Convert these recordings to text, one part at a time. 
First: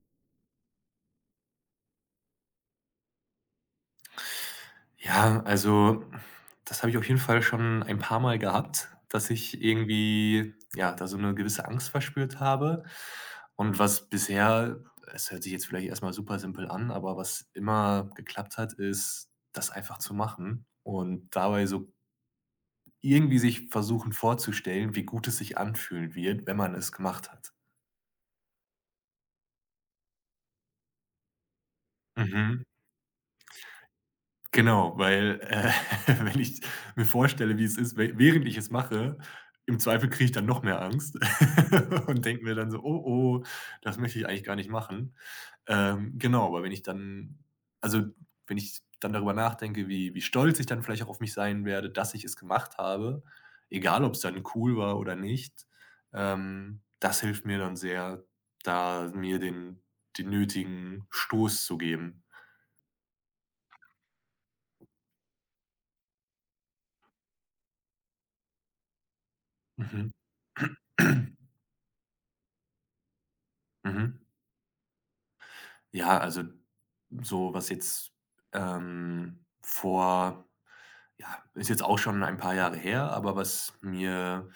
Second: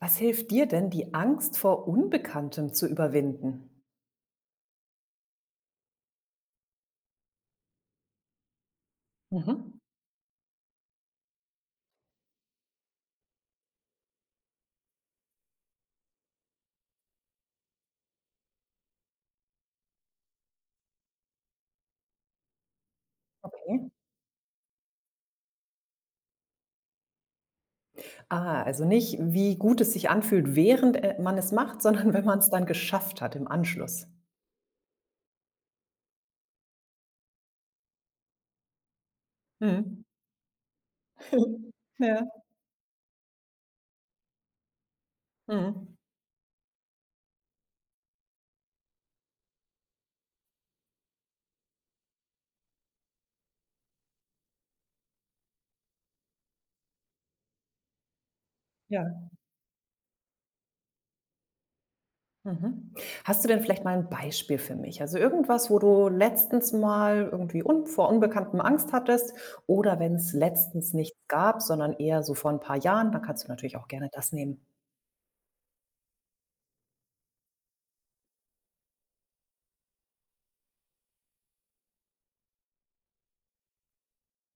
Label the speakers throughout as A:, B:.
A: Was hilft dir denn, die Angst vor Unbekanntem zu überwinden?
B: Ja, also, das habe ich auf jeden Fall schon ein paar Mal gehabt, dass ich
A: Mhm.
B: irgendwie, ja, da so eine gewisse Angst verspürt habe. Und was bisher, es hört sich jetzt vielleicht erstmal super simpel an, aber was immer geklappt hat, ist, das einfach zu machen und dabei so irgendwie sich
A: Okay.
B: versuchen vorzustellen, wie gut es sich anfühlen wird, wenn man es gemacht hat.
A: Ah, also nicht, wie gut es sich anfühlt, während man es macht, sondern wenn man es
B: Mhm.
A: dann geschafft hat im Anschluss.
B: Genau, weil, wenn ich mir vorstelle, wie es ist, während ich es mache, im
A: Mhm.
B: Zweifel kriege ich dann noch mehr Angst
A: Ja.
B: und denke mir dann so: „Oh, oh, das möchte ich eigentlich gar nicht machen.“
A: Mhm.
B: Genau, aber wenn ich dann, also, wenn ich dann darüber nachdenke, wie stolz ich dann vielleicht auch auf mich sein werde, dass ich es gemacht habe, egal ob es dann cool war oder nicht, das hilft mir dann sehr,
A: Ja.
B: da mir den nötigen Stoß zu geben.
A: Mhm. Hast du denn vielleicht mal ein Beispiel für mich? Also irgendwas, wo du letztens mal irgendwie un vor Unbekanntem Angst hattest oder
B: Mhm.
A: wenn es letztens nichts gab, sondern eher so vor ein paar Jahren, dann kannst du natürlich auch gerne
B: Mhm.
A: das nehmen.
B: Ja, also, so was jetzt, ähm, vor ja, ist jetzt auch schon ein paar Jahre her, aber was mir,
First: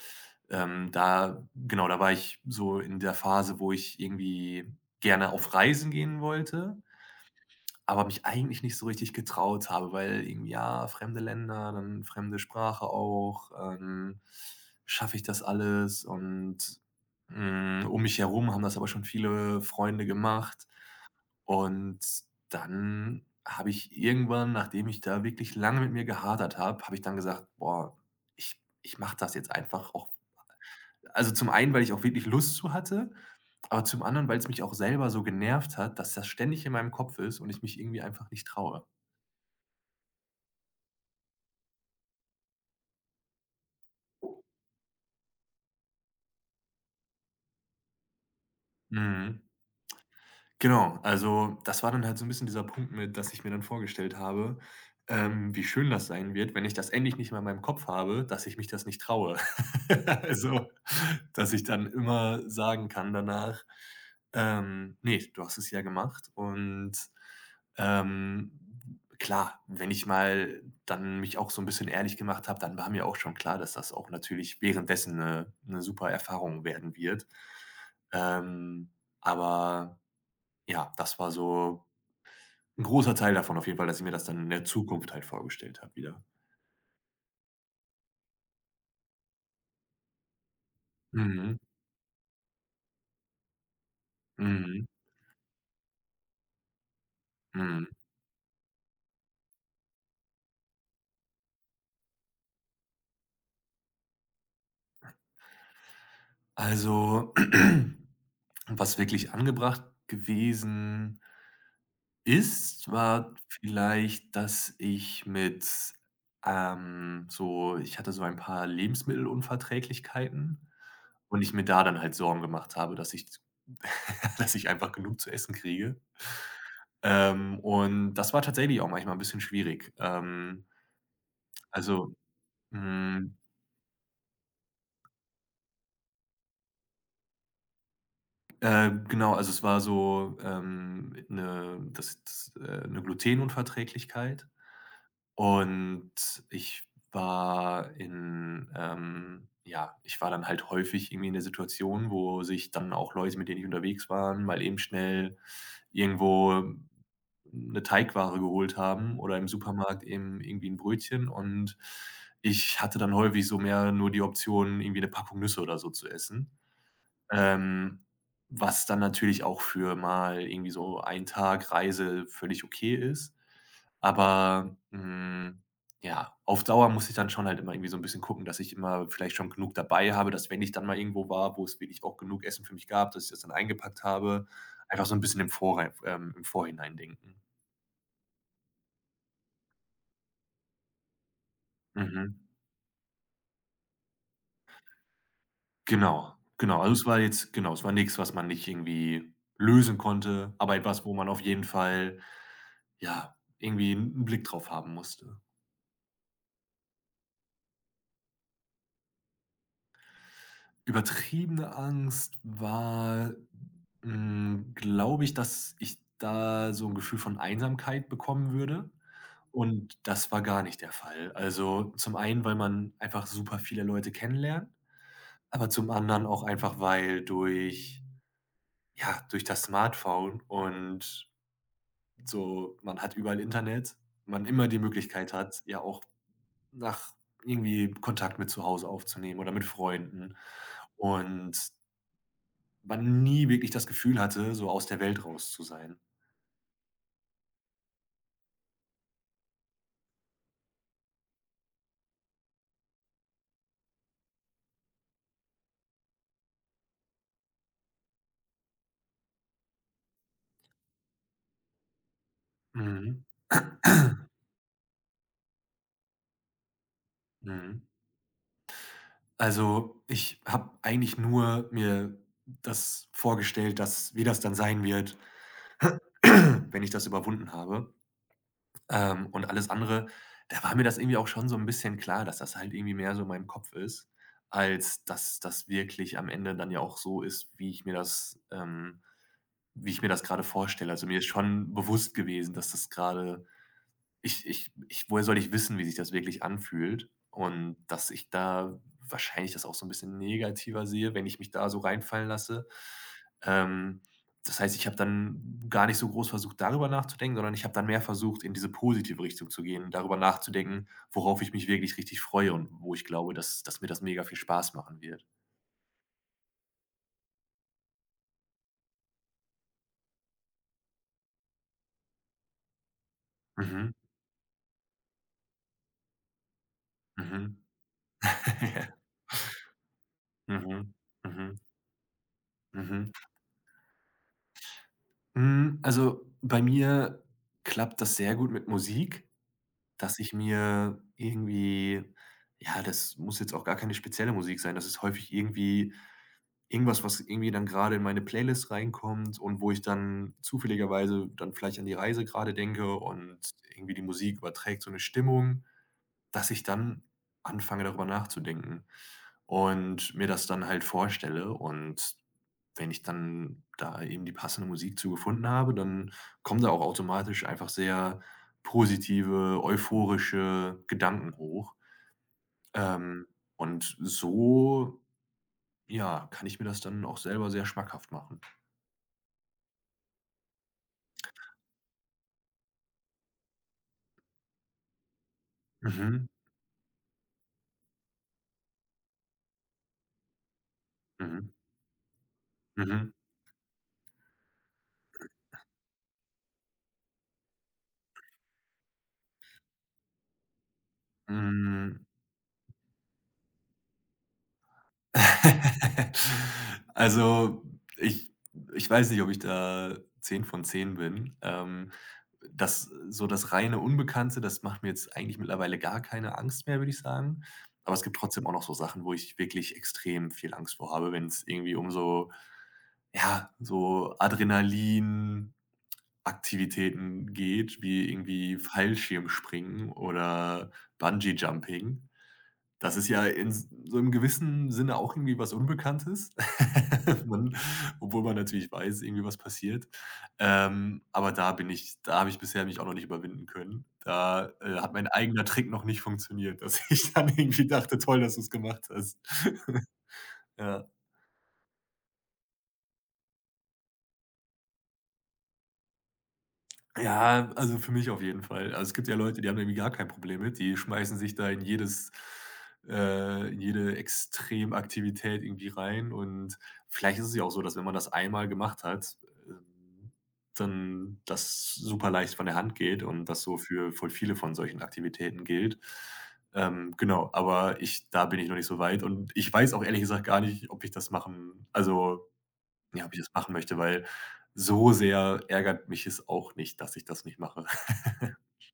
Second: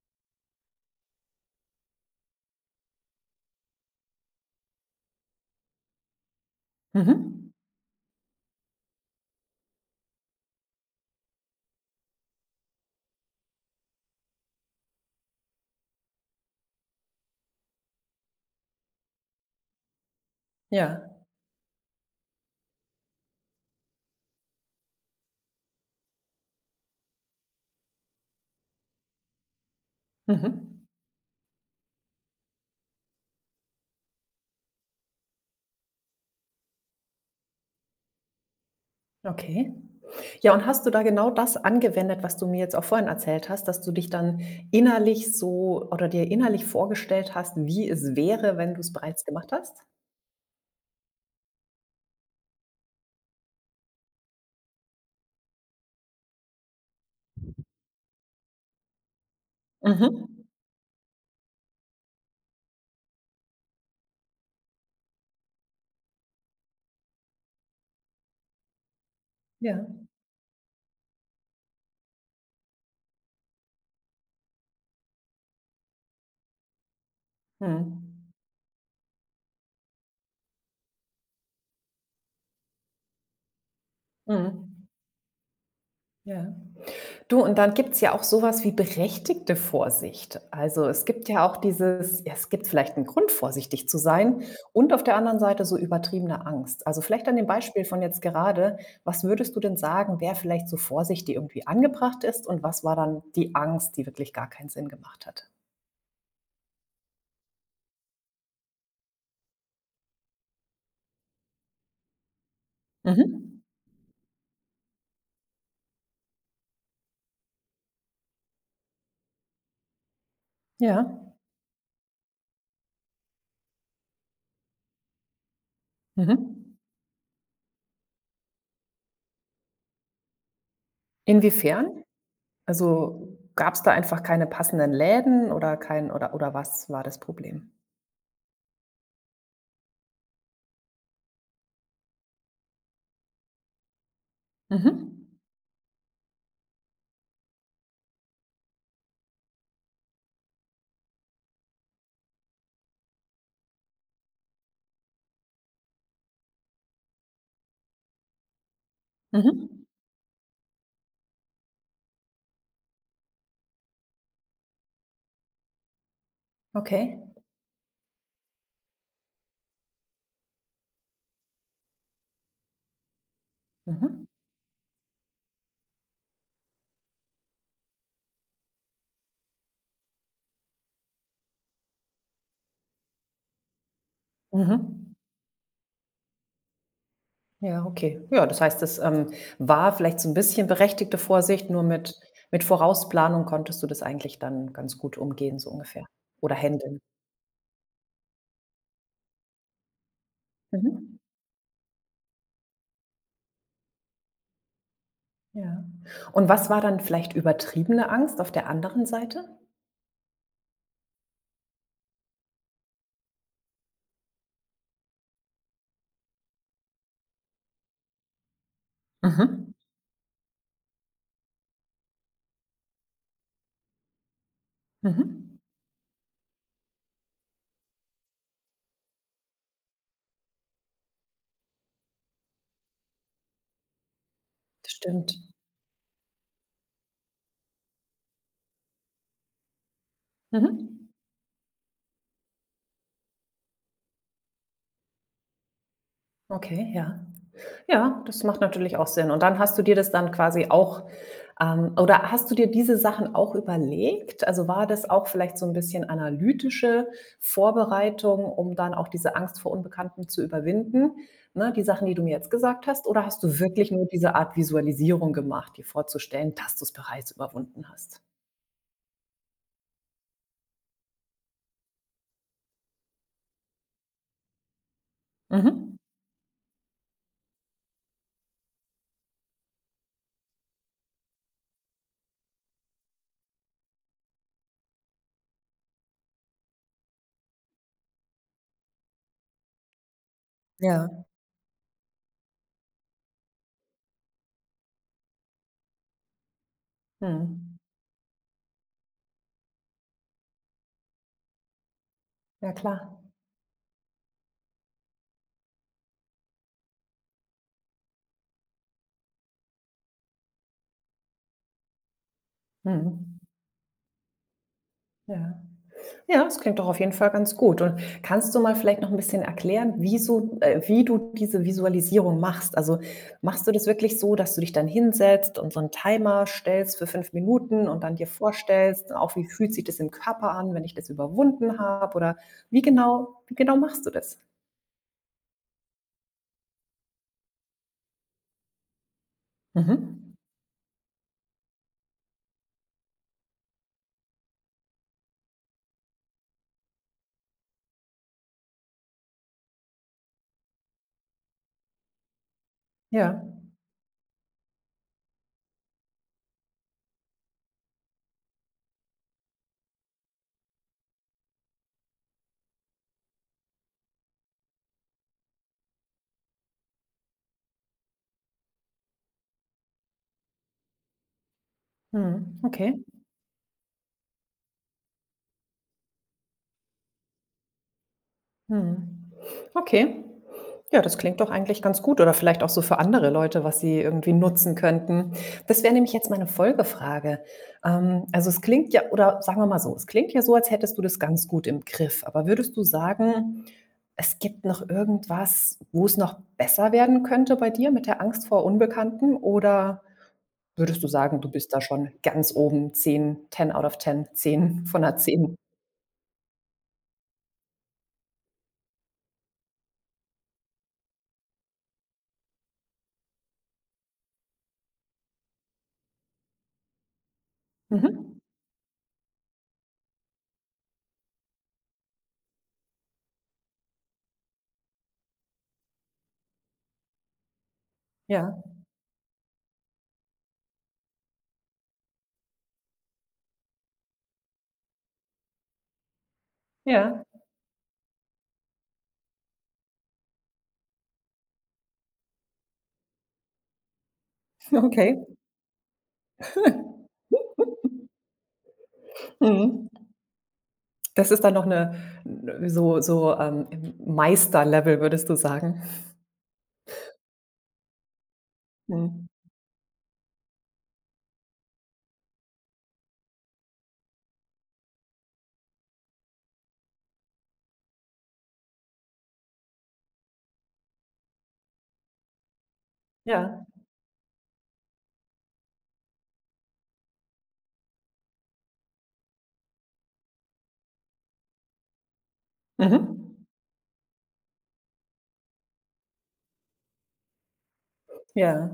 B: da genau, da war ich so in der Phase, wo ich irgendwie gerne auf Reisen gehen wollte,
A: Mhm.
B: aber mich eigentlich nicht so richtig getraut habe, weil irgendwie, ja, fremde Länder, dann fremde Sprache auch, schaffe ich das alles? Um mich herum haben das aber schon viele Freunde gemacht.
A: Ja.
B: Und dann habe ich irgendwann, nachdem ich da wirklich lange mit mir gehadert habe, habe ich dann gesagt: „Boah, ich mache das jetzt einfach auch.“
A: Mhm.
B: Also, zum einen, weil ich auch wirklich Lust zu hatte, aber zum anderen, weil es mich auch selber so genervt hat, dass das ständig in meinem Kopf ist und ich mich irgendwie einfach nicht traue.
A: Okay. Ja, und hast du da genau das angewendet, was du mir jetzt auch vorhin erzählt hast, dass du dich dann innerlich so oder dir innerlich vorgestellt hast, wie es wäre, wenn du es bereits
B: Mhm.
A: gemacht hast?
B: Genau, also das war dann halt so ein bisschen dieser Punkt mit, dass ich mir dann vorgestellt habe, wie schön das sein wird, wenn ich das endlich nicht mehr in meinem Kopf habe, dass ich mich das nicht traue.
A: Mhm.
B: Also, dass ich dann immer sagen kann danach, „Ne, du hast es ja gemacht.“ ähm, klar,
A: Ja.
B: wenn ich mal dann mich auch so ein bisschen ehrlich gemacht habe, dann war mir auch schon klar, dass das auch natürlich währenddessen eine 'ne super Erfahrung werden wird.
A: Mhm.
B: Ähm, aber ja, das war so ein großer Teil davon auf jeden Fall, dass ich mir das dann in der
A: Mhm.
B: Zukunft halt vorgestellt habe wieder.
A: Ja. Du, und dann gibt's ja auch sowas wie berechtigte Vorsicht. Also, es gibt ja
B: Mhm,
A: auch dieses ja, es gibt vielleicht einen Grund, vorsichtig zu sein
B: mhm,
A: und auf der anderen Seite so übertriebene Angst. Also, vielleicht an dem Beispiel
B: mhm.
A: von jetzt gerade, was würdest du denn sagen, wer vielleicht so Vorsicht, die irgendwie angebracht ist und was war dann die Angst, die wirklich gar keinen Sinn gemacht hat?
B: Also, was wirklich angebracht gewesen ist, war
A: Mhm.
B: vielleicht, dass ich mit, ich hatte so ein paar Lebensmittelunverträglichkeiten
A: Ja.
B: und ich mir da dann halt Sorgen gemacht habe, dass ich, dass ich einfach genug zu essen kriege.
A: Mhm.
B: Und das war tatsächlich auch manchmal ein bisschen schwierig.
A: Inwiefern?
B: Also, hm,
A: Also, gab's da einfach keine passenden Läden oder kein oder oder was war das Problem?
B: genau, also es war so, 'ne Glutenunverträglichkeit.
A: Mhm.
B: Und ich war in, ja, ich war dann halt häufig irgendwie in der Situation, wo sich dann auch Leute, mit denen ich unterwegs waren, mal eben schnell irgendwo eine Teigware geholt haben oder im
A: Mhm.
B: Supermarkt eben irgendwie ein Brötchen. Und ich hatte dann häufig so mehr nur die Option, irgendwie eine Packung Nüsse oder so zu essen.
A: Okay.
B: Ähm, Was dann natürlich auch für mal irgendwie so ein Tag Reise völlig okay ist.
A: Mhm.
B: Aber, hm, ja, auf Dauer muss ich dann schon halt immer irgendwie so ein bisschen gucken, dass ich immer vielleicht schon genug dabei habe, dass wenn ich dann mal irgendwo war, wo es wirklich auch genug Essen für mich gab, dass ich das dann eingepackt habe.
A: Mhm.
B: Einfach so ein bisschen im Vorhinein denken.
A: Ja, okay. Ja, das heißt, war vielleicht so ein bisschen berechtigte Vorsicht, nur mit
B: Mhm.
A: Vorausplanung konntest du das eigentlich dann ganz gut umgehen, so ungefähr
B: Genau,
A: oder
B: genau. Also,
A: handeln.
B: es war jetzt, genau, es war nichts, was man nicht irgendwie lösen konnte, aber etwas, wo
A: Mhm.
B: man auf jeden Fall, ja, irgendwie einen Blick drauf haben musste.
A: Ja. Und was war dann vielleicht übertriebene Angst auf der anderen Seite?
B: Übertriebene Angst war, glaube ich, dass ich da so ein Gefühl von Einsamkeit bekommen würde,
A: Mhm.
B: und das war gar nicht der Fall. Also, zum einen, weil man einfach super viele Leute kennenlernt,
A: Mhm.
B: aber zum anderen auch einfach, weil durch, ja, durch das Smartphone und so, man hat überall Internet, man immer die
A: Das
B: Möglichkeit
A: stimmt.
B: hat, ja auch nach irgendwie Kontakt mit zu Hause aufzunehmen oder mit Freunden,
A: Mhm.
B: und man nie wirklich das Gefühl hatte, so aus der Welt raus zu sein.
A: Okay, ja. Ja, das macht natürlich auch Sinn. Und dann hast du dir das dann quasi auch oder hast du dir diese Sachen auch überlegt? Also, war das auch vielleicht so ein bisschen analytische Vorbereitung, um dann auch diese Angst vor Unbekannten zu überwinden, ne, die Sachen, die du mir jetzt gesagt hast?
B: Mhm,
A: Oder hast du wirklich nur diese Art Visualisierung gemacht, dir vorzustellen, dass du es bereits
B: mhm.
A: überwunden hast?
B: Also, ich habe eigentlich nur mir das vorgestellt, dass, wie das dann sein wird,
A: Mhm.
B: wenn ich das überwunden habe. Und alles andere, da war mir das irgendwie auch schon so ein bisschen klar, dass das halt irgendwie mehr so in meinem Kopf ist, als dass das wirklich am Ende dann ja auch so ist, wie ich mir das, wie ich mir das gerade vorstelle. Also, mir
A: Ja.
B: ist schon bewusst gewesen, dass das gerade, ich, woher soll ich wissen, wie sich das wirklich anfühlt?
A: Mhm.
B: Und dass ich da wahrscheinlich das auch so ein bisschen negativer sehe, wenn ich mich da so reinfallen lasse.
A: Ja klar.
B: Ähm, Das heißt, ich habe dann gar nicht so groß versucht, darüber nachzudenken, sondern ich habe dann mehr versucht, in diese positive Richtung zu gehen, darüber nachzudenken, worauf ich mich wirklich richtig freue und wo ich glaube,
A: Mhm.
B: dass mir das mega viel Spaß machen wird.
A: Ja. Ja, das klingt doch auf jeden Fall ganz gut. Und kannst du mal vielleicht noch ein bisschen erklären, wie du diese Visualisierung machst? Also, machst du das
B: Mhm,
A: wirklich so, dass du dich dann hinsetzt und so einen Timer stellst für fünf
B: mhm.
A: Minuten und dann dir
B: Ja.
A: vorstellst, auch wie fühlt sich das im Körper
B: Mhm,
A: an, wenn ich das
B: mhm, mhm,
A: überwunden habe? Oder
B: mhm.
A: wie genau machst du das?
B: Also, bei mir klappt das sehr gut mit Musik, dass ich
A: Mhm.
B: mir irgendwie, ja, das muss jetzt auch gar keine spezielle Musik sein. Das ist häufig irgendwie irgendwas, was irgendwie dann gerade in meine Playlist reinkommt und wo ich dann zufälligerweise dann vielleicht an die Reise gerade denke, und
A: Ja.
B: irgendwie die Musik überträgt so eine Stimmung, dass ich dann anfange, darüber nachzudenken und mir das dann halt vorstelle. Und wenn ich dann da eben die passende Musik zu gefunden habe, dann kommen da auch automatisch einfach sehr positive, euphorische Gedanken hoch.
A: Mhm. Okay.
B: Ähm, und so, ja, kann ich mir das dann auch selber sehr schmackhaft machen.
A: Mhm. Okay. Ja, das klingt doch eigentlich ganz gut oder vielleicht auch so für andere Leute, was sie irgendwie nutzen könnten. Das wäre nämlich
B: Mhm.
A: jetzt meine Folgefrage. Also es klingt ja oder sagen wir mal so, es klingt ja so, als hättest du das ganz
B: Mhm.
A: gut im Griff. Aber würdest du
B: Mhm.
A: sagen, es gibt noch irgendwas, wo es noch besser werden könnte bei dir mit der Angst vor Unbekannten? Oder würdest du sagen, du bist da
B: Hm.
A: schon ganz oben 10, 10 out of 10, 10 von 'ner 10?
B: Also, ich ich weiß nicht, ob ich da 10 von 10 bin. Das So das reine Unbekannte, das macht mir jetzt eigentlich mittlerweile gar keine Angst mehr, würde ich sagen. Aber es gibt
A: Mhm.
B: trotzdem auch noch so Sachen, wo ich wirklich extrem viel Angst vor habe, wenn es irgendwie um so, ja, so Adrenalinaktivitäten geht, wie
A: Ja,
B: irgendwie Fallschirmspringen oder Bungee Jumping. Das ist ja in s so im gewissen Sinne auch irgendwie was Unbekanntes,
A: ja,
B: man, obwohl man natürlich weiß, irgendwie was passiert. Da habe ich bisher mich auch noch nicht überwinden können. Da, hat mein
A: okay.
B: eigener Trick noch nicht funktioniert, dass
A: Cool.
B: ich dann irgendwie dachte: „Toll, dass du es gemacht hast.“
A: Mhm.
B: Ja.
A: Das ist dann noch 'ne n so so, Meisterlevel, würdest du sagen?
B: Ja, also für mich auf jeden Fall. Also, es gibt ja
A: Mhm.
B: Leute, die haben irgendwie gar kein Problem mit. Die schmeißen sich da in jedes, in jede Extremaktivität irgendwie rein, und vielleicht ist es ja auch so, dass wenn man das einmal gemacht hat, ähm, dann das super leicht von der Hand geht und das so
A: Ja.
B: für voll viele von solchen Aktivitäten gilt. Genau, aber ich Da bin ich noch nicht so weit, und ich weiß auch ehrlich gesagt gar nicht, ob ich das machen, ja, ob ich das
A: Mhm.
B: machen möchte, weil so sehr ärgert mich es auch nicht, dass ich das nicht mache.
A: Ja.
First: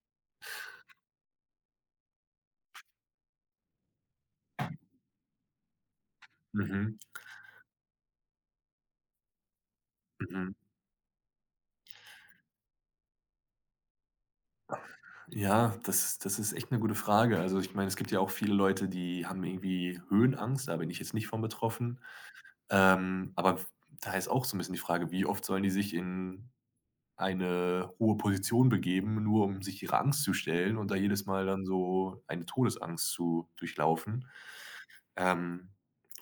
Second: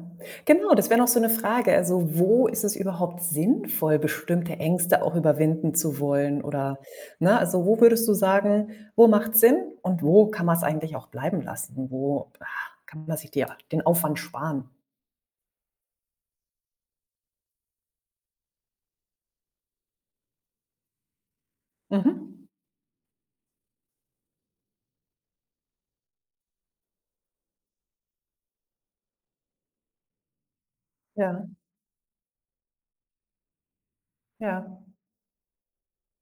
A: Genau, das wäre noch so 'ne Frage. Also, wo ist es überhaupt sinnvoll, bestimmte Ängste auch überwinden zu wollen oder
B: Mhm,
A: ne, also, wo würdest du sagen, wo macht's Sinn und wo kann
B: mhm.
A: man's eigentlich auch bleiben lassen? Wo, kann man sich die den Aufwand sparen?
B: Ja, das ist echt eine gute Frage. Also, ich meine, es gibt ja auch viele Leute, die haben irgendwie Höhenangst, da bin ich jetzt nicht von betroffen.
A: Mhm.
B: Ähm, aber Da ist auch so ein bisschen die Frage, wie oft sollen die sich in eine hohe Position begeben, nur um sich ihrer Angst zu stellen und da jedes
A: Ja,
B: Mal dann so eine Todesangst zu durchlaufen?
A: ja.
B: Ähm,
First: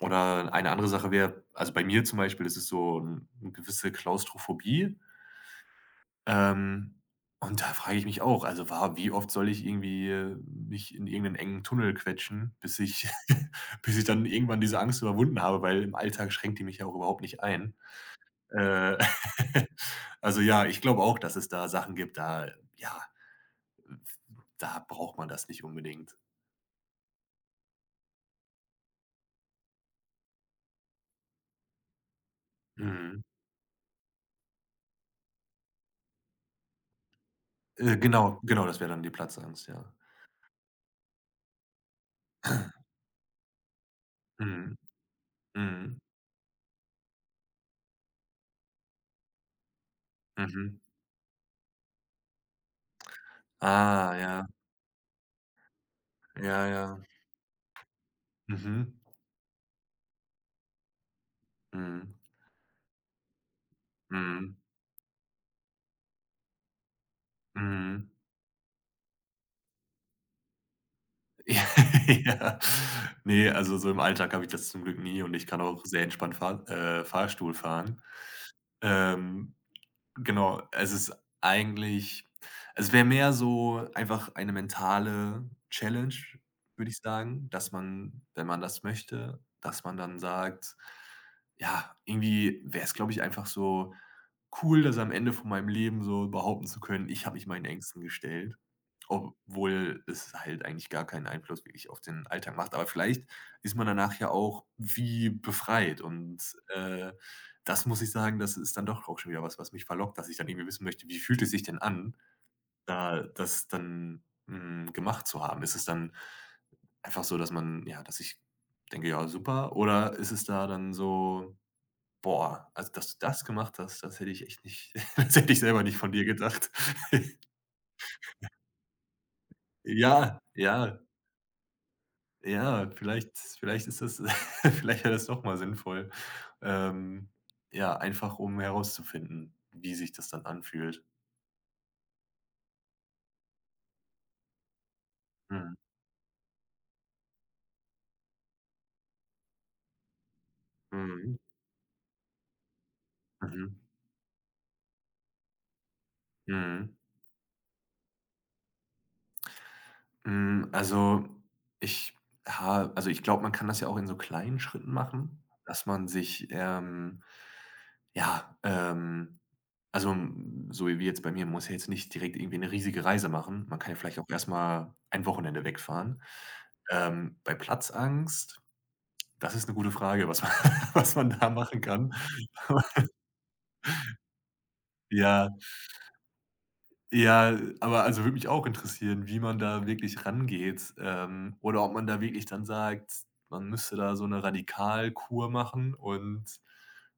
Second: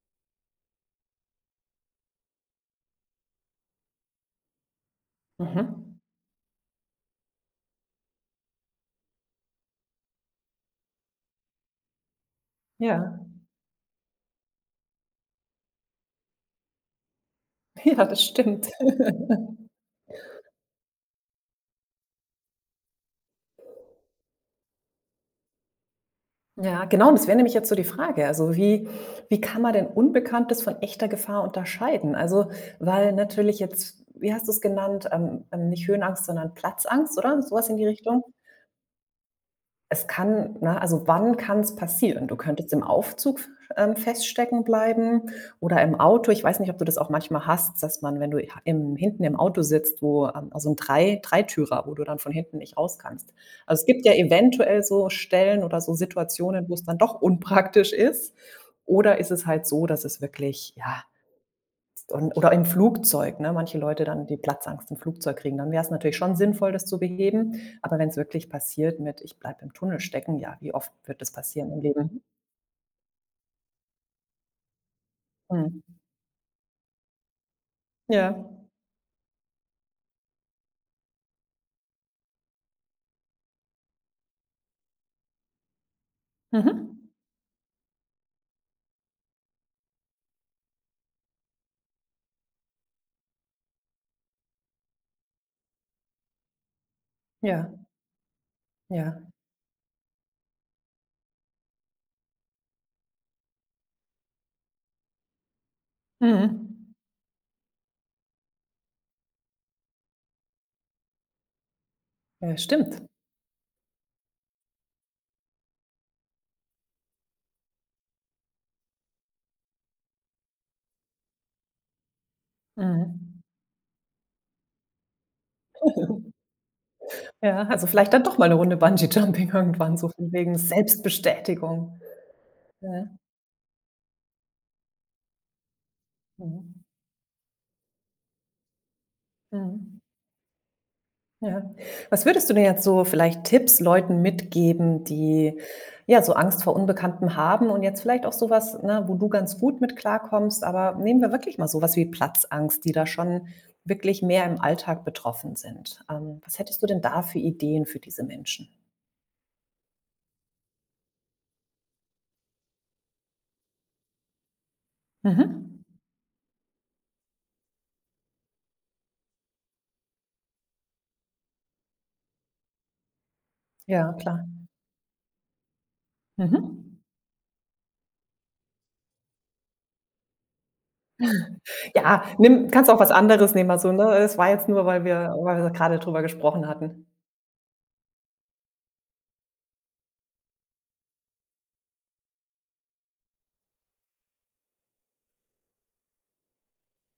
B: oder eine andere Sache wäre, also, bei mir zum Beispiel, das ist es so 'n 'ne gewisse Klaustrophobie,
A: Mhm.
B: ähm, und da frage ich mich auch, also, wa wie oft soll ich irgendwie, mich in irgendeinen engen Tunnel quetschen, bis
A: Ja.
B: ich bis ich dann irgendwann diese Angst überwunden habe, weil im Alltag schränkt die mich ja auch überhaupt nicht ein.
A: Ja, das stimmt.
B: Äh, also, ja, ich glaube auch, dass es da Sachen gibt, da, ja, da braucht man das nicht unbedingt.
A: Ja, genau, das wäre nämlich jetzt so die Frage. Also, wie kann man denn Unbekanntes von echter Gefahr unterscheiden? Also, weil
B: Mhm.
A: natürlich jetzt, wie hast du es genannt, nicht Höhenangst, sondern Platzangst, oder? Sowas in die Richtung.
B: Genau, genau, das wäre dann die Platzangst, ja.
A: Es kann ne, also wann kann es passieren? Du könntest im Aufzug, feststecken
B: Mhm,
A: bleiben oder
B: mhm.
A: im Auto. Ich weiß nicht, ob du das auch manchmal hast, dass man, wenn du im hinten im Auto sitzt, wo also ein
B: Mhm.
A: Dreitürer, wo du dann von hinten nicht raus kannst. Also, es gibt ja
B: Ah, ja,
A: eventuell so Stellen oder so
B: ja,
A: Situationen, wo es dann
B: ja.
A: doch unpraktisch ist.
B: Mhm.
A: Oder ist es halt so, dass es wirklich, ja,
B: Mhm.
A: und oder im Flugzeug, ne? Manche Leute dann, die
B: Mhm.
A: Platzangst im Flugzeug kriegen, dann wäre es natürlich schon sinnvoll, das zu beheben. Aber wenn
B: Mhm.
A: es wirklich passiert mit: „Ich bleibe im Tunnel stecken", ja, wie oft wird das passieren im Leben?
B: Ja. Ne, also so im Alltag habe ich das zum Glück nie, und ich kann auch
A: Mhm.
B: sehr entspannt Fahrstuhl fahren.
A: Ja.
B: Ähm Genau, es ist eigentlich, es wäre mehr so einfach eine mentale Challenge, würde ich
A: Mhm.
B: sagen, dass man, wenn man das möchte, dass man dann sagt, ja, irgendwie wäre es, glaube ich, einfach so cool, das am Ende von meinem Leben so behaupten zu können: „Ich habe mich meinen
A: Ja,
B: Ängsten gestellt“,
A: ja.
B: obwohl es halt eigentlich gar keinen Einfluss wirklich auf den Alltag macht. Aber vielleicht ist man danach ja auch wie befreit, und,
A: Mhm.
B: äh das muss ich sagen, das ist dann doch auch schon wieder was, was mich verlockt, dass ich dann irgendwie wissen möchte, wie fühlt es sich denn an,
A: Ja, stimmt.
B: da das dann, gemacht zu haben? Ist es dann einfach so, dass man, ja, dass ich denke: „Ja, super“, oder ist es da dann so: „Boah, also, dass du
A: Mhm.
B: das gemacht hast, das hätte ich echt nicht, das hätte ich selber nicht von dir gedacht.“
A: Ja, also vielleicht dann doch mal eine Runde Bungee Jumping irgendwann, so von
B: Ja,
A: wegen
B: ja,
A: Selbstbestätigung.
B: ja,
A: Ja.
B: vielleicht ist das, vielleicht wäre das doch mal sinnvoll,
A: Mhm.
B: ähm, ja, einfach um herauszufinden, wie
A: Mhm.
B: sich das dann anfühlt.
A: Ja. Was würdest du denn jetzt so vielleicht Tipps Leuten mitgeben, die,
B: Mhm.
A: ja, so Angst vor Unbekannten haben und jetzt vielleicht auch sowas, ne, wo du ganz gut mit klarkommst, aber nehmen wir
B: Mhm.
A: wirklich mal so was wie Platzangst, die da schon
B: Mhm.
A: wirklich mehr im Alltag betroffen sind. Was hättest du
B: Mhm.
A: denn da für Ideen für diese Menschen?
B: Hm, also, ich also, ich glaube, man kann das ja auch in so kleinen Schritten machen,
A: Mhm.
B: dass man sich, ja, ähm so wie jetzt bei mir, man muss ja jetzt nicht direkt irgendwie eine riesige Reise machen. Man kann ja
A: Ja,
B: vielleicht auch
A: klar.
B: erst mal ein Wochenende wegfahren.
A: Mhm.
B: Bei Platzangst, das ist eine gute Frage, was man, was man da machen kann.
A: Ja, nimm kannst auch was anderes nehmen, also, ne, es war jetzt nur, weil
B: Ja.
A: wir gerade drüber gesprochen hatten.
B: Ja, aber also würde mich auch interessieren, wie man da wirklich rangeht, oder ob man da wirklich dann sagt, man müsste da so 'ne Radikalkur machen und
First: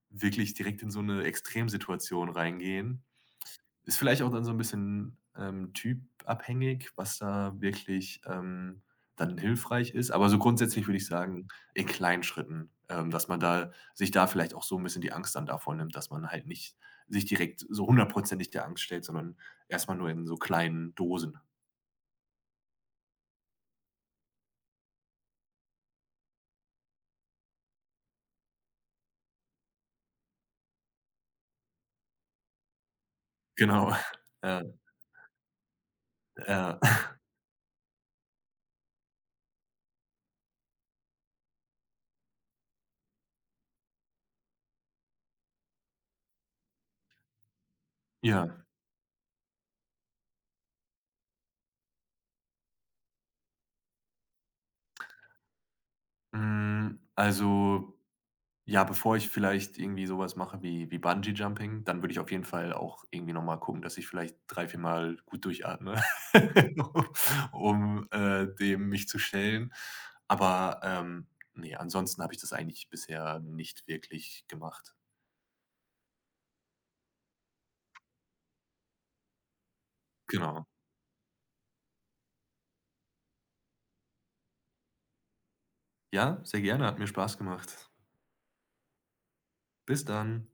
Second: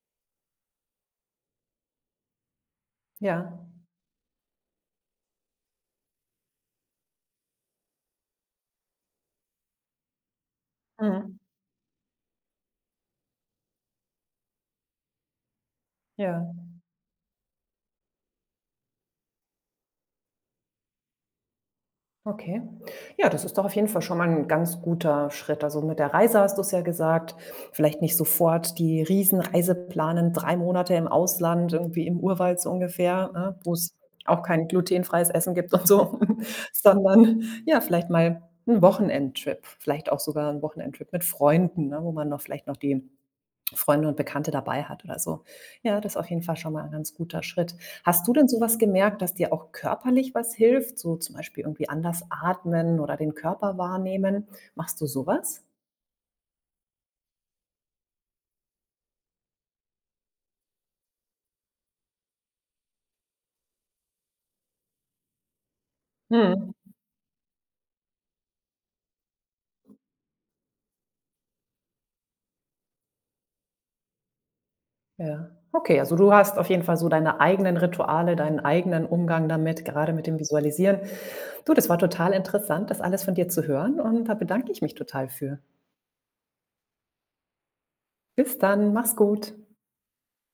B: wirklich direkt in so eine Extremsituation reingehen.
A: Ja.
B: Ist vielleicht auch dann so ein bisschen, typabhängig, was da wirklich, dann hilfreich ist. Aber so grundsätzlich würde ich
A: Mhm.
B: sagen, in kleinen Schritten, dass man da sich da vielleicht auch so ein bisschen die Angst dann davor nimmt, dass man
A: Ja.
B: halt nicht sich direkt so hundertprozentig der Angst stellt, sondern erstmal nur in so kleinen Dosen.
A: Okay. Ja, das ist doch auf jeden Fall schon mal ein ganz guter Schritt. Also, mit der Reise hast du es ja gesagt, vielleicht nicht sofort die Riesenreise planen, 3 Monate im Ausland, irgendwie im Urwald so ungefähr, ne, wo
B: Genau.
A: es auch
B: Ja,
A: kein glutenfreies Essen gibt und so,
B: ja.
A: sondern ja, vielleicht mal ein Wochenendtrip, vielleicht auch sogar ein Wochenendtrip mit Freunden, ne, wo man noch vielleicht noch die Freunde und Bekannte dabei hat oder so. Ja, das ist auf jeden Fall schon mal ein ganz guter Schritt. Hast du denn so
B: Ja.
A: was gemerkt, dass dir auch körperlich was hilft, so zum Beispiel irgendwie anders atmen oder den Körper wahrnehmen? Machst du sowas? Was?
B: Hm, also Ja, bevor ich vielleicht irgendwie sowas mache wie Bungee Jumping, dann würde ich auf jeden Fall auch irgendwie noch mal gucken, dass ich vielleicht 3 4 Mal gut durchatme,
A: Mhm.
B: um, dem mich zu stellen. Aber, ähm, ne, ansonsten habe ich das eigentlich bisher nicht wirklich gemacht.
A: Ja. Okay, also du hast auf jeden Fall so deine eigenen Rituale, deinen eigenen Umgang damit, gerade mit dem
B: Genau.
A: Visualisieren. Du, das war total interessant, das alles von dir zu hören und da bedanke ich mich total für.
B: Ja, sehr gerne, hat mir Spaß gemacht.
A: Bis dann, mach's gut.
B: Bis dann.